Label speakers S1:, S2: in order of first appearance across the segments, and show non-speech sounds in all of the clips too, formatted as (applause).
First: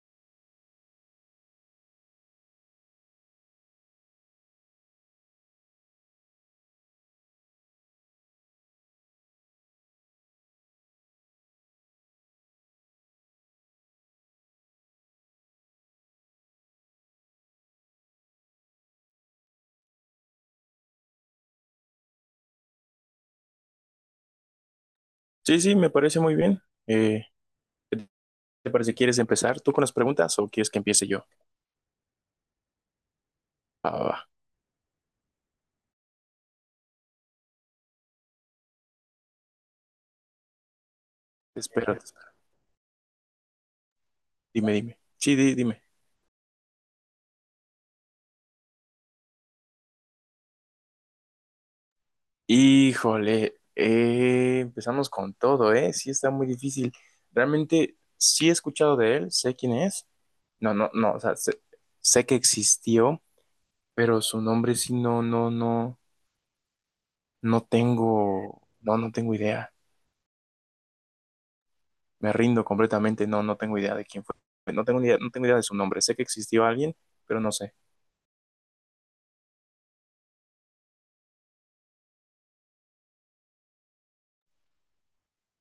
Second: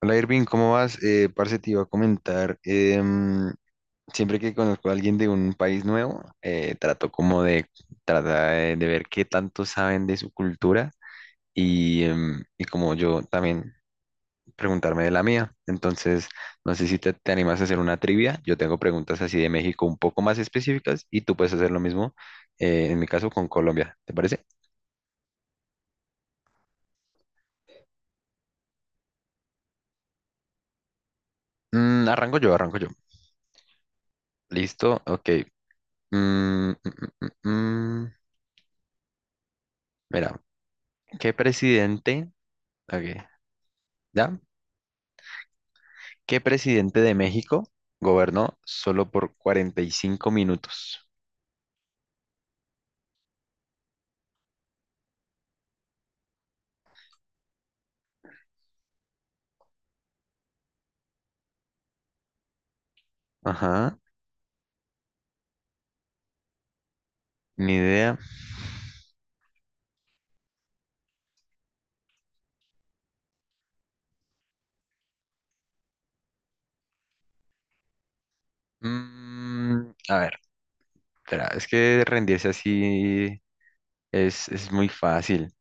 S1: Hola Irving, ¿cómo vas? Parce, te iba a comentar, siempre que conozco a alguien de un país nuevo, trato como de tratar de ver qué tanto saben de su cultura y como yo también preguntarme de la mía. Entonces, no sé si te animas a hacer una trivia. Yo tengo preguntas así de México un poco más específicas y tú puedes hacer lo mismo, en mi caso con Colombia, ¿te parece?
S2: Sí, sí, me parece muy bien. ¿Qué ¿Te parece? ¿Quieres empezar tú con las preguntas o quieres que empiece yo?
S1: Arranco yo, arranco yo.
S2: Va, va, va.
S1: Listo, ok. Mm, mm, mm, mm, mm. Mira. ¿Qué
S2: Te espero, te
S1: presidente?
S2: espero.
S1: Ok, ¿ya?
S2: Dime, dime. Sí, dime.
S1: ¿Qué presidente de México gobernó solo por 45 minutos?
S2: Híjole, empezamos con todo, ¿eh? Sí, está muy difícil. Realmente sí he escuchado de él, sé quién es. No, no, no, o sea, sé, sé que existió,
S1: Ajá,
S2: pero su nombre sí no, no, no, no
S1: ni idea.
S2: tengo, no, no tengo idea. Me rindo completamente, no, no tengo idea de quién fue. No tengo ni idea, no tengo idea de su nombre. Sé que existió alguien, pero no sé.
S1: A ver, espera, es que rendirse así es muy fácil.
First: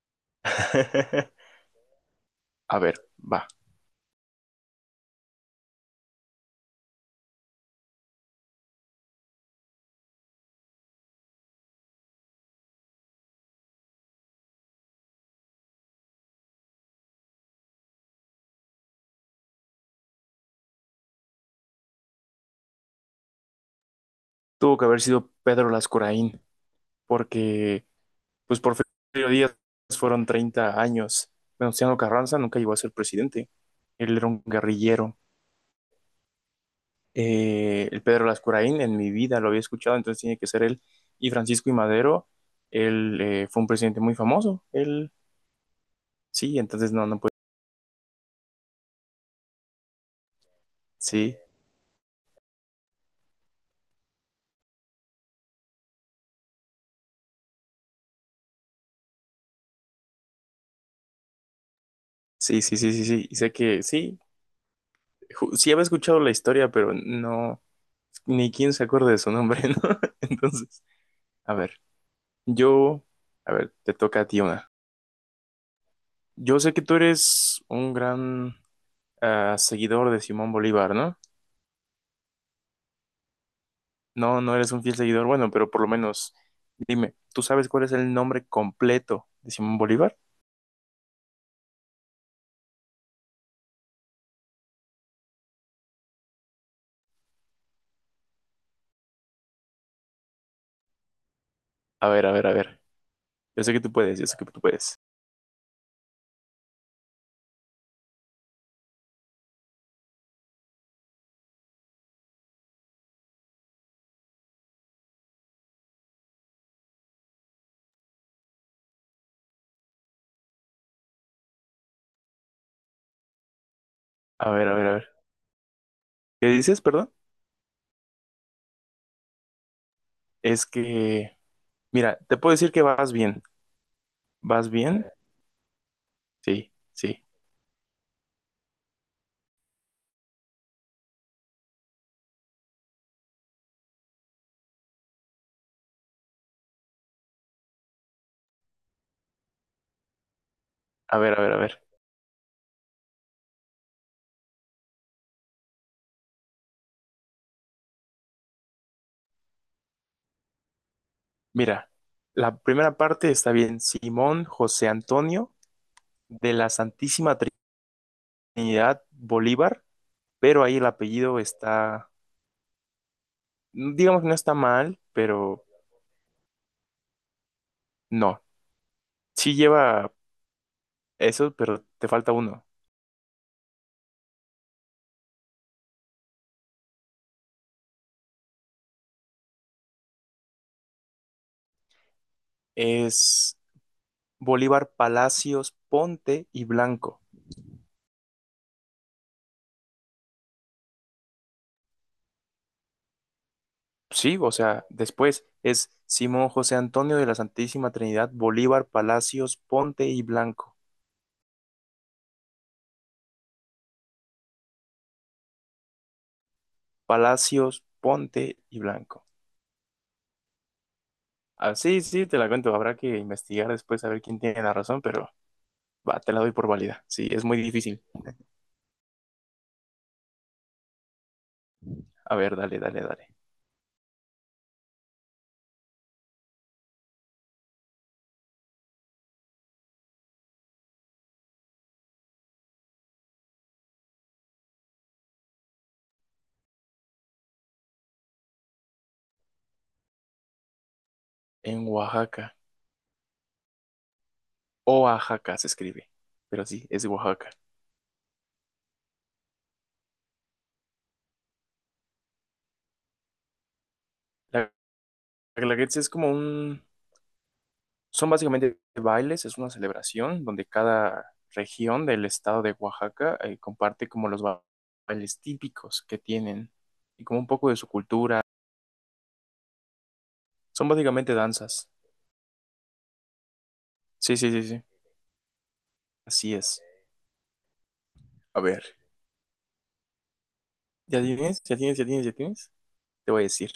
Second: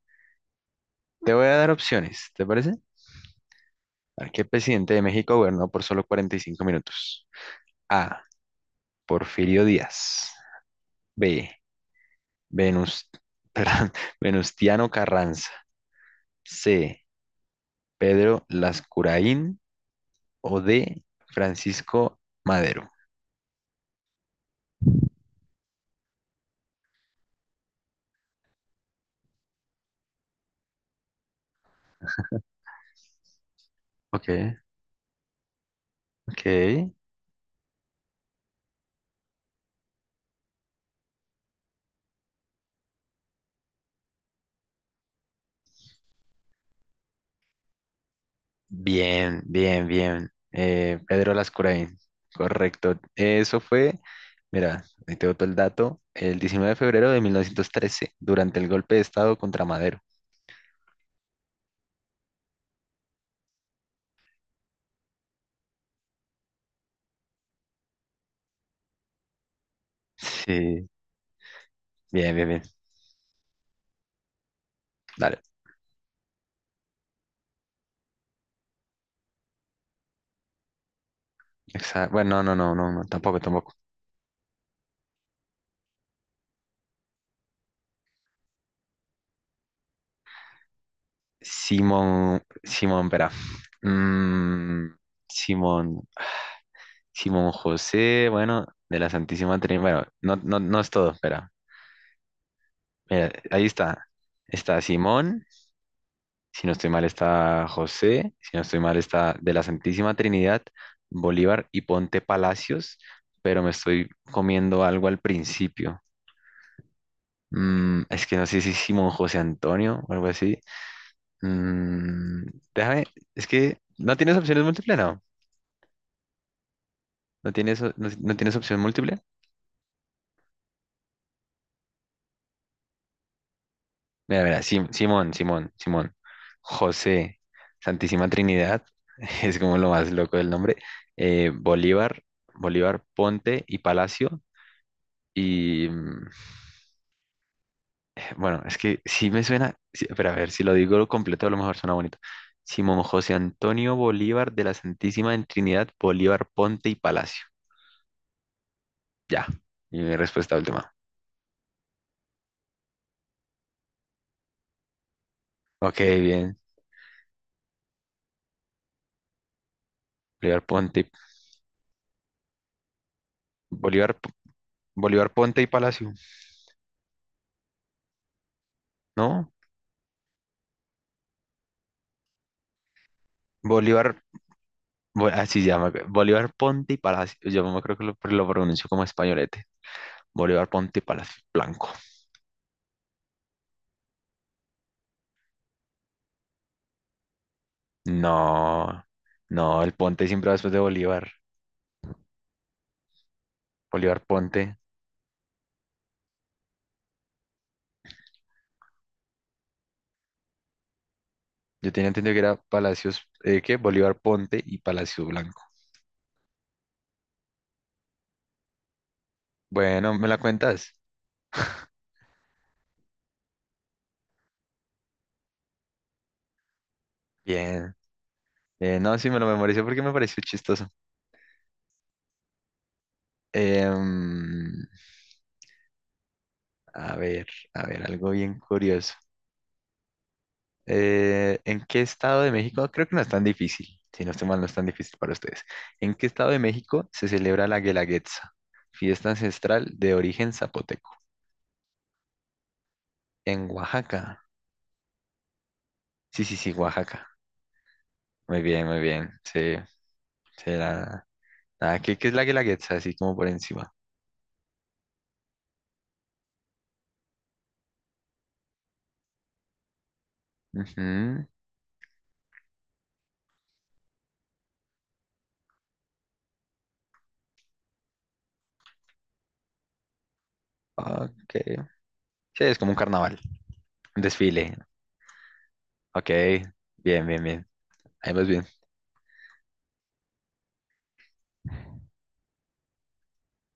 S1: Te voy
S2: (laughs)
S1: a dar opciones, ¿te parece?
S2: A ver, va.
S1: A ver, ¿qué presidente de México gobernó por solo 45 minutos? A. Porfirio Díaz. B. Venus, (laughs) perdón, Venustiano Carranza. C. Pedro Lascuraín. O de Francisco Madero.
S2: Tuvo que haber sido Pedro Lascuraín, porque, pues por Porfirio Díaz fueron 30 años. Venustiano Carranza nunca llegó a ser presidente. Él era
S1: Ok,
S2: un guerrillero.
S1: ok.
S2: El Pedro Lascuraín en mi vida lo había escuchado, entonces tiene que ser él. Y Francisco y Madero, él fue un presidente muy famoso. Él, sí, entonces no, no puede.
S1: Bien, bien, bien. Pedro
S2: Sí,
S1: Lascurain. Correcto. Eso fue, mira, ahí te boto el dato, el 19 de febrero de 1913, durante el golpe de Estado contra Madero.
S2: sí, sí, sí, sí, sí. Y sé que sí, sí había escuchado la historia, pero no, ni quién se acuerda de su nombre, (laughs) ¿no? Entonces.
S1: Sí,
S2: A ver,
S1: bien, bien, bien.
S2: yo, a ver, te toca a ti una.
S1: Dale.
S2: Yo sé que tú eres un gran seguidor de Simón Bolívar, ¿no?
S1: Bueno, no, no, no, no, tampoco, tampoco.
S2: No, no eres un fiel seguidor, bueno, pero por lo menos dime, ¿tú sabes cuál es el nombre completo de Simón Bolívar?
S1: Simón, Simón, espera. Mm, Simón, Simón José, bueno, de la Santísima Trinidad. Bueno, no, no, no es todo, espera.
S2: A ver, a ver, a ver.
S1: Mira,
S2: Yo
S1: ahí
S2: sé que tú
S1: está.
S2: puedes, yo sé que tú
S1: Está
S2: puedes.
S1: Simón, si no estoy mal está José, si no estoy mal está de la Santísima Trinidad, Bolívar y Ponte Palacios, pero me estoy comiendo algo al principio. Es que no sé si Simón José Antonio o algo así. Mm, déjame, es que no tienes
S2: A
S1: opciones
S2: ver, a ver, a
S1: múltiples,
S2: ver.
S1: no.
S2: ¿Qué dices, perdón?
S1: No tienes, no tienes opción múltiple.
S2: Es que, mira, te puedo decir que vas bien.
S1: Mira, mira,
S2: ¿Vas bien?
S1: Simón, Simón, Simón.
S2: Sí, sí.
S1: José, Santísima Trinidad, (laughs) es como lo más loco del nombre. eh, Bolívar, Bolívar Ponte y Palacio. Y bueno, es que sí me suena, sí, pero a ver, si lo digo
S2: A ver, a
S1: completo, a
S2: ver, a
S1: lo mejor
S2: ver.
S1: suena bonito. Simón José Antonio Bolívar de la Santísima en Trinidad, Bolívar Ponte y Palacio. Ya, y mi respuesta última.
S2: Mira, la primera parte está bien. Simón José Antonio
S1: Ok,
S2: de
S1: bien.
S2: la Santísima Trinidad Bolívar,
S1: Bolívar
S2: pero ahí el
S1: Ponte,
S2: apellido está,
S1: Bolívar,
S2: digamos que no está mal,
S1: Bolívar Ponte
S2: pero
S1: y Palacio,
S2: no.
S1: ¿no?
S2: Sí lleva eso, pero te falta uno.
S1: Bolívar. Así se llama. Bolívar Ponte y Palacio. Yo me creo que lo pronuncio como españolete. Bolívar Ponte y Palacio Blanco.
S2: Es Bolívar Palacios Ponte y Blanco.
S1: No, no, el Ponte siempre va después de Bolívar. Bolívar
S2: Sí, o
S1: Ponte.
S2: sea, después es Simón José Antonio de la Santísima Trinidad Bolívar Palacios Ponte y Blanco.
S1: Yo tenía entendido que era Palacios, ¿qué? Bolívar Ponte y Palacio Blanco.
S2: Palacios Ponte y Blanco.
S1: Bueno, ¿me la cuentas?
S2: Ah, sí, sí, te la cuento. Habrá que investigar después a ver quién tiene la razón, pero va, te la doy por válida. Sí, es muy
S1: Bien.
S2: difícil.
S1: No, sí, me lo memoricé porque me pareció chistoso.
S2: A ver, dale, dale, dale.
S1: Em, a ver, a ver, algo bien curioso. ¿En qué estado de México? No, creo que no es tan difícil, si no estoy mal, no es tan difícil para ustedes. ¿En qué estado de México se celebra la Guelaguetza, fiesta ancestral de origen zapoteco?
S2: En Oaxaca.
S1: En Oaxaca.
S2: Oaxaca se escribe,
S1: Sí, sí,
S2: pero
S1: sí,
S2: sí, es de
S1: Oaxaca.
S2: Oaxaca.
S1: Muy bien, muy bien. Sí, sí, ¿qué es la Guelaguetza? Así como por encima.
S2: La Guelaguetza es como un... Son básicamente bailes, es una celebración donde cada
S1: Ujú,
S2: región del estado de Oaxaca comparte como los bailes típicos que tienen y como un poco de su cultura. Son básicamente
S1: ok.
S2: danzas.
S1: Sí, es como un carnaval, un
S2: Sí, sí, sí,
S1: desfile.
S2: sí.
S1: Ok,
S2: Así es.
S1: bien, bien, bien. Ahí vas
S2: A
S1: bien.
S2: ver, ¿ya tienes? ¿Ya tienes? ¿Ya tienes? ¿Ya tienes? Te voy a decir.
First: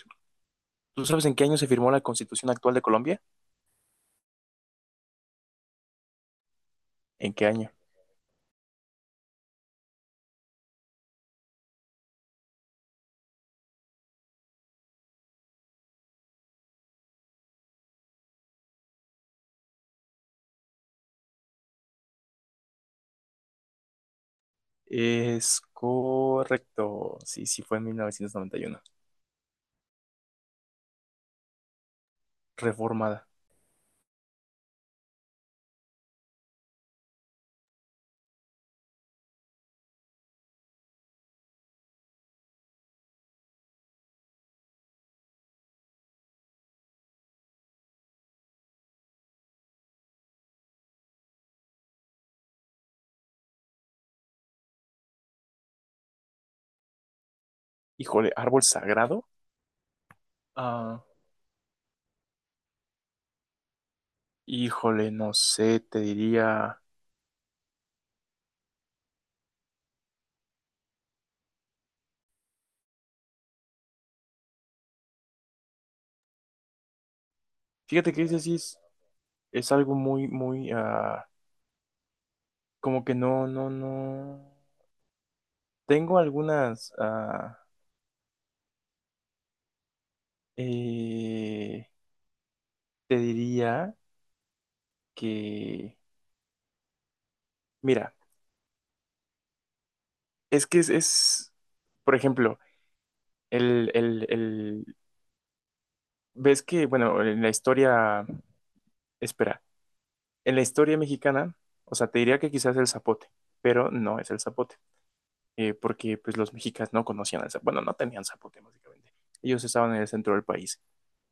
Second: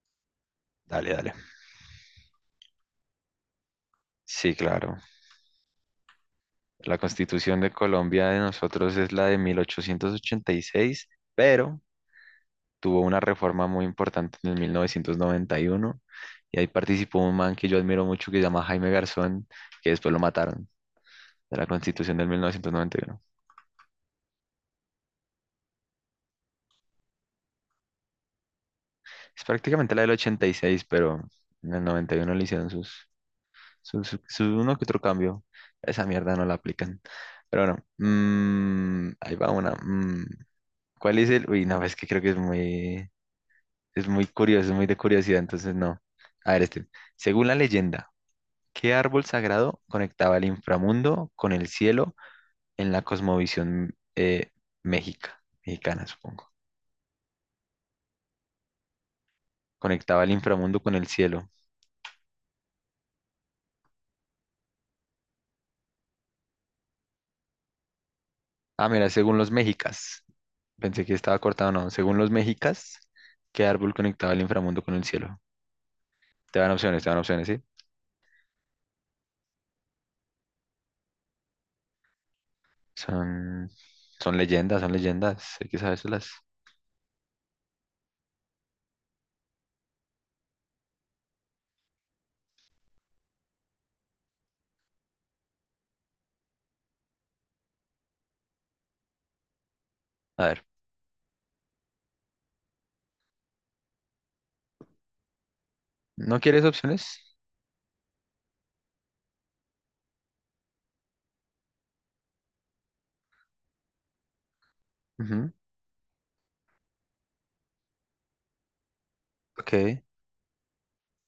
S2: ¿Tú
S1: Dale,
S2: sabes
S1: dale.
S2: en qué año se firmó la Constitución actual de Colombia?
S1: Sí, claro. La
S2: ¿En qué
S1: Constitución
S2: año?
S1: de Colombia de nosotros es la de 1886, pero tuvo una reforma muy importante en el 1991 y ahí participó un man que yo admiro mucho que se llama Jaime Garzón, que después lo mataron. De la Constitución del 1991.
S2: Es correcto. Sí, sí, fue en 1991.
S1: Es prácticamente la del ochenta y seis, pero en el 91 le hicieron sus,
S2: Reformada.
S1: sus, su uno que otro cambio. Esa mierda no la aplican. Pero bueno, ahí va una. Mm. ¿Cuál es el...? Uy, no, es que creo que es muy curioso, es muy de curiosidad, entonces no. A ver, este. Según la leyenda, ¿qué árbol sagrado conectaba el inframundo con el cielo en la cosmovisión mexica? Mexicana, supongo.
S2: Híjole, árbol sagrado.
S1: Conectaba el inframundo con
S2: Ah,
S1: el cielo.
S2: híjole, no sé, te diría.
S1: Ah, mira, según los mexicas. Pensé que estaba cortado, no. Según los mexicas, ¿qué árbol conectaba el inframundo con el cielo? Te dan opciones, ¿sí?
S2: Fíjate que ese sí es algo muy, muy, como que no, no,
S1: Son, son
S2: no.
S1: leyendas, son leyendas. Hay que
S2: Tengo
S1: sabérselas.
S2: algunas. Eh, Te diría que. Mira,
S1: A
S2: es
S1: ver,
S2: que por ejemplo, el.
S1: ¿no
S2: Ves
S1: quieres
S2: que, bueno,
S1: opciones?
S2: en la historia. Espera. En la historia mexicana, o sea, te diría que quizás el zapote, pero no es el zapote,
S1: Ujú,
S2: porque pues los mexicas no conocían el zapote, bueno, no tenían zapote básicamente, ellos estaban en el
S1: ok.
S2: centro del país.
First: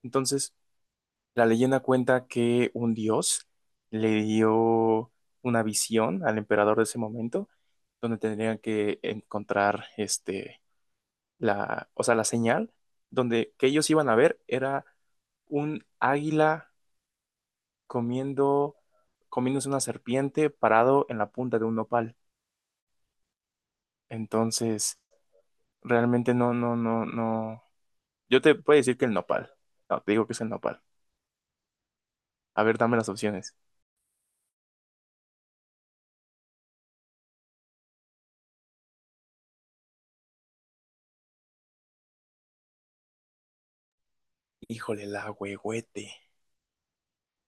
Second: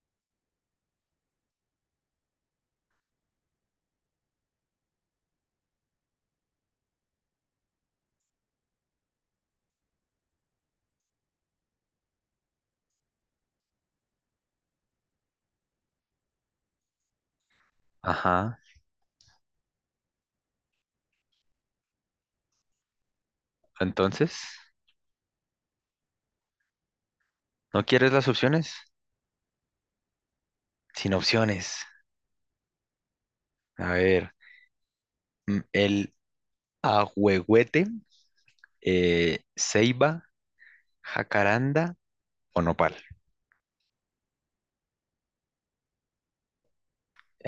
S2: Entonces, la leyenda cuenta que un dios le dio una visión al emperador de ese momento, donde tendrían que encontrar este, la, o sea, la señal, donde que ellos iban a ver era un águila
S1: Ajá.
S2: comiendo, comiéndose una serpiente parado en la punta de un nopal.
S1: Entonces,
S2: Entonces, realmente no, no, no, no.
S1: ¿no quieres las
S2: Yo te
S1: opciones?
S2: puedo decir que el nopal. No, te digo que es el nopal.
S1: Sin opciones.
S2: A ver, dame las opciones.
S1: A ver, el ahuehuete, ceiba, jacaranda o nopal.
S2: Híjole, el ahuehuete.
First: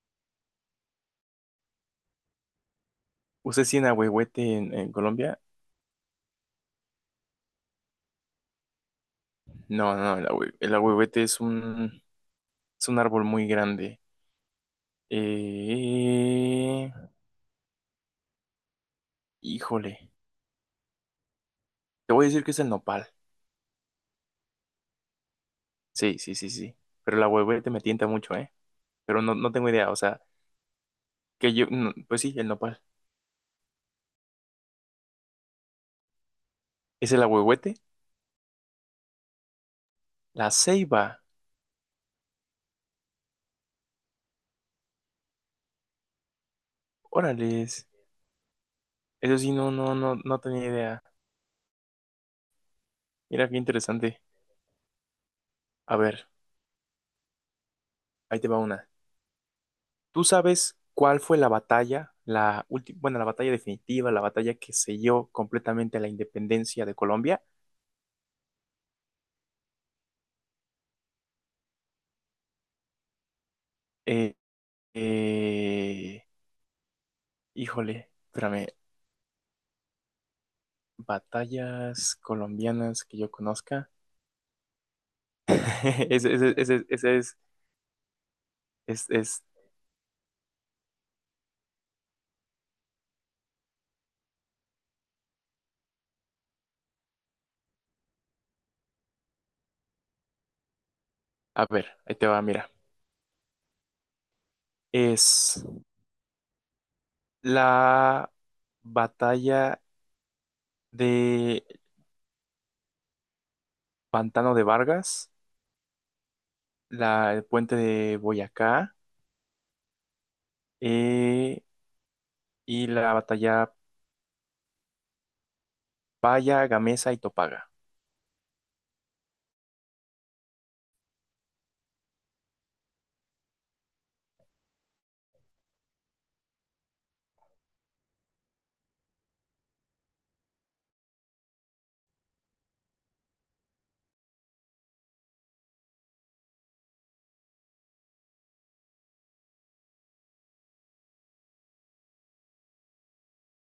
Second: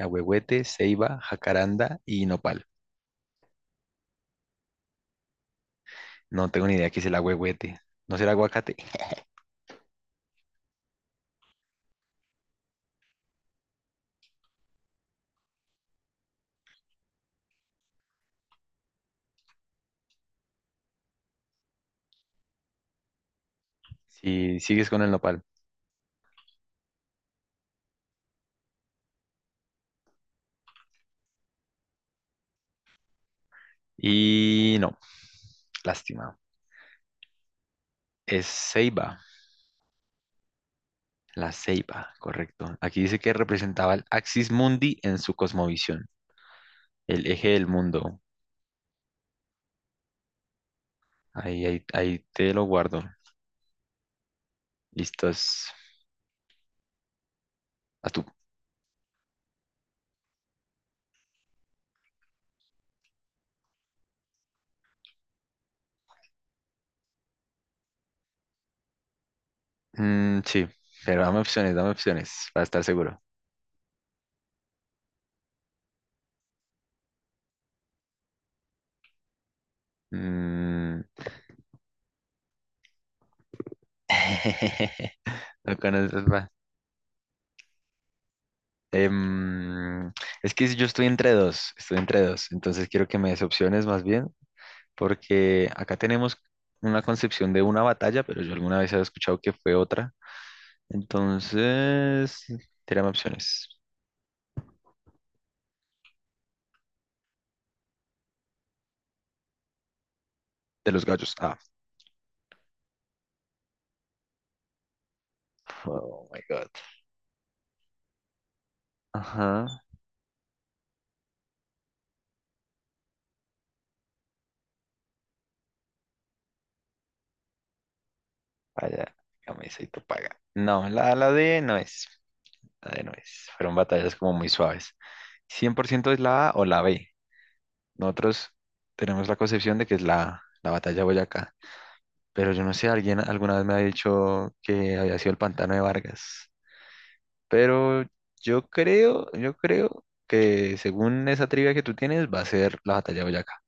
S1: Ahuehuete, ceiba, jacaranda y nopal.
S2: ¿Usted sí en ahuehuete en Colombia?
S1: No tengo ni idea qué es el ahuehuete. ¿No será aguacate?
S2: No, no, el ahuehuete es un árbol muy grande. Eh, Híjole, te voy a decir que es el nopal.
S1: Si sigues con el nopal.
S2: Sí, sí, sí, sí. Pero el ahuehuete me tienta mucho, ¿eh? Pero no, no tengo idea, o sea, que yo, no, pues sí, el nopal.
S1: Y no, lástima.
S2: Es el ahuehuete,
S1: Es ceiba,
S2: la ceiba.
S1: la ceiba, correcto. Aquí dice que representaba el Axis Mundi en su cosmovisión, el eje del
S2: Órales.
S1: mundo.
S2: Eso sí, no, no, no, no tenía idea.
S1: Ahí, ahí, ahí te lo guardo.
S2: Mira qué interesante.
S1: Listos.
S2: A ver,
S1: A tú.
S2: ahí te va una. ¿Tú sabes cuál fue la batalla, la última, bueno, la batalla definitiva, la batalla que selló completamente la independencia de Colombia?
S1: Sí, pero dame opciones para estar seguro.
S2: Eh, eh, Híjole, espérame.
S1: Mm.
S2: Batallas colombianas que yo conozca.
S1: (laughs) No
S2: (laughs)
S1: conoces
S2: Ese, ese,
S1: más.
S2: ese, ese es,
S1: Em, es que yo estoy entre dos, entonces quiero que me des opciones más bien, porque acá tenemos una concepción de una batalla, pero yo alguna vez he escuchado que fue otra.
S2: A ver, ahí te va,
S1: Entonces,
S2: mira.
S1: tírame opciones.
S2: Es la batalla
S1: De los gallos. Ah,
S2: de Pantano de Vargas,
S1: (laughs) oh my God.
S2: el puente de Boyacá
S1: Ajá,
S2: eh, y la batalla Paya, Gamesa y Topaga.
S1: vaya, camisa y tu paga. No, la D no es. Bueno, fueron batallas como muy suaves. ¿100% es la A o la B? Nosotros tenemos la concepción de que es la, A, la batalla de Boyacá. Pero yo no sé, alguien alguna vez me ha dicho que había sido el pantano de Vargas. Pero yo creo que según esa trivia que tú tienes, va a ser la batalla de Boyacá.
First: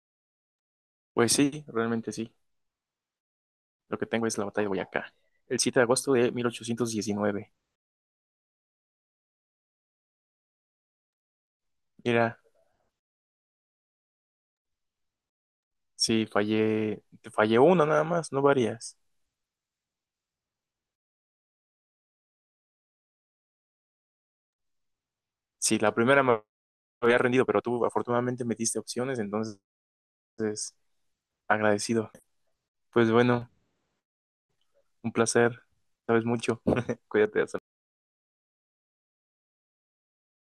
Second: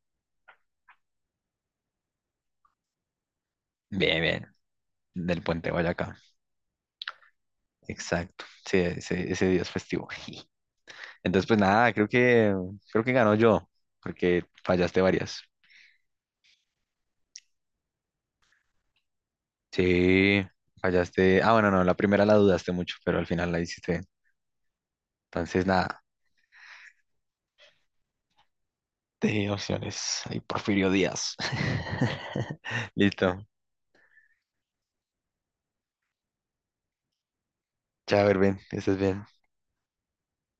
S2: Pues sí, realmente sí. Lo que
S1: Bien,
S2: tengo es la
S1: bien,
S2: batalla de Boyacá.
S1: del
S2: El
S1: puente de
S2: 7 de agosto
S1: Boyacá.
S2: de 1819.
S1: Exacto. Sí, ese día es festivo. Entonces, pues nada, creo
S2: Mira,
S1: que, creo que ganó yo, porque fallaste varias.
S2: sí, fallé, te fallé uno nada más, no varias.
S1: Sí, fallaste. Ah, bueno, no, la primera la dudaste mucho, pero al final la hiciste bien. Entonces,
S2: Sí, la
S1: nada,
S2: primera me había rendido, pero tú afortunadamente me diste opciones,
S1: te
S2: entonces
S1: opciones. Ahí Porfirio Díaz.
S2: agradecido.
S1: (laughs)
S2: Pues
S1: Listo.
S2: bueno, un placer. Sabes mucho. (laughs) Cuídate, hasta
S1: Chao, Erwin, que estés bien.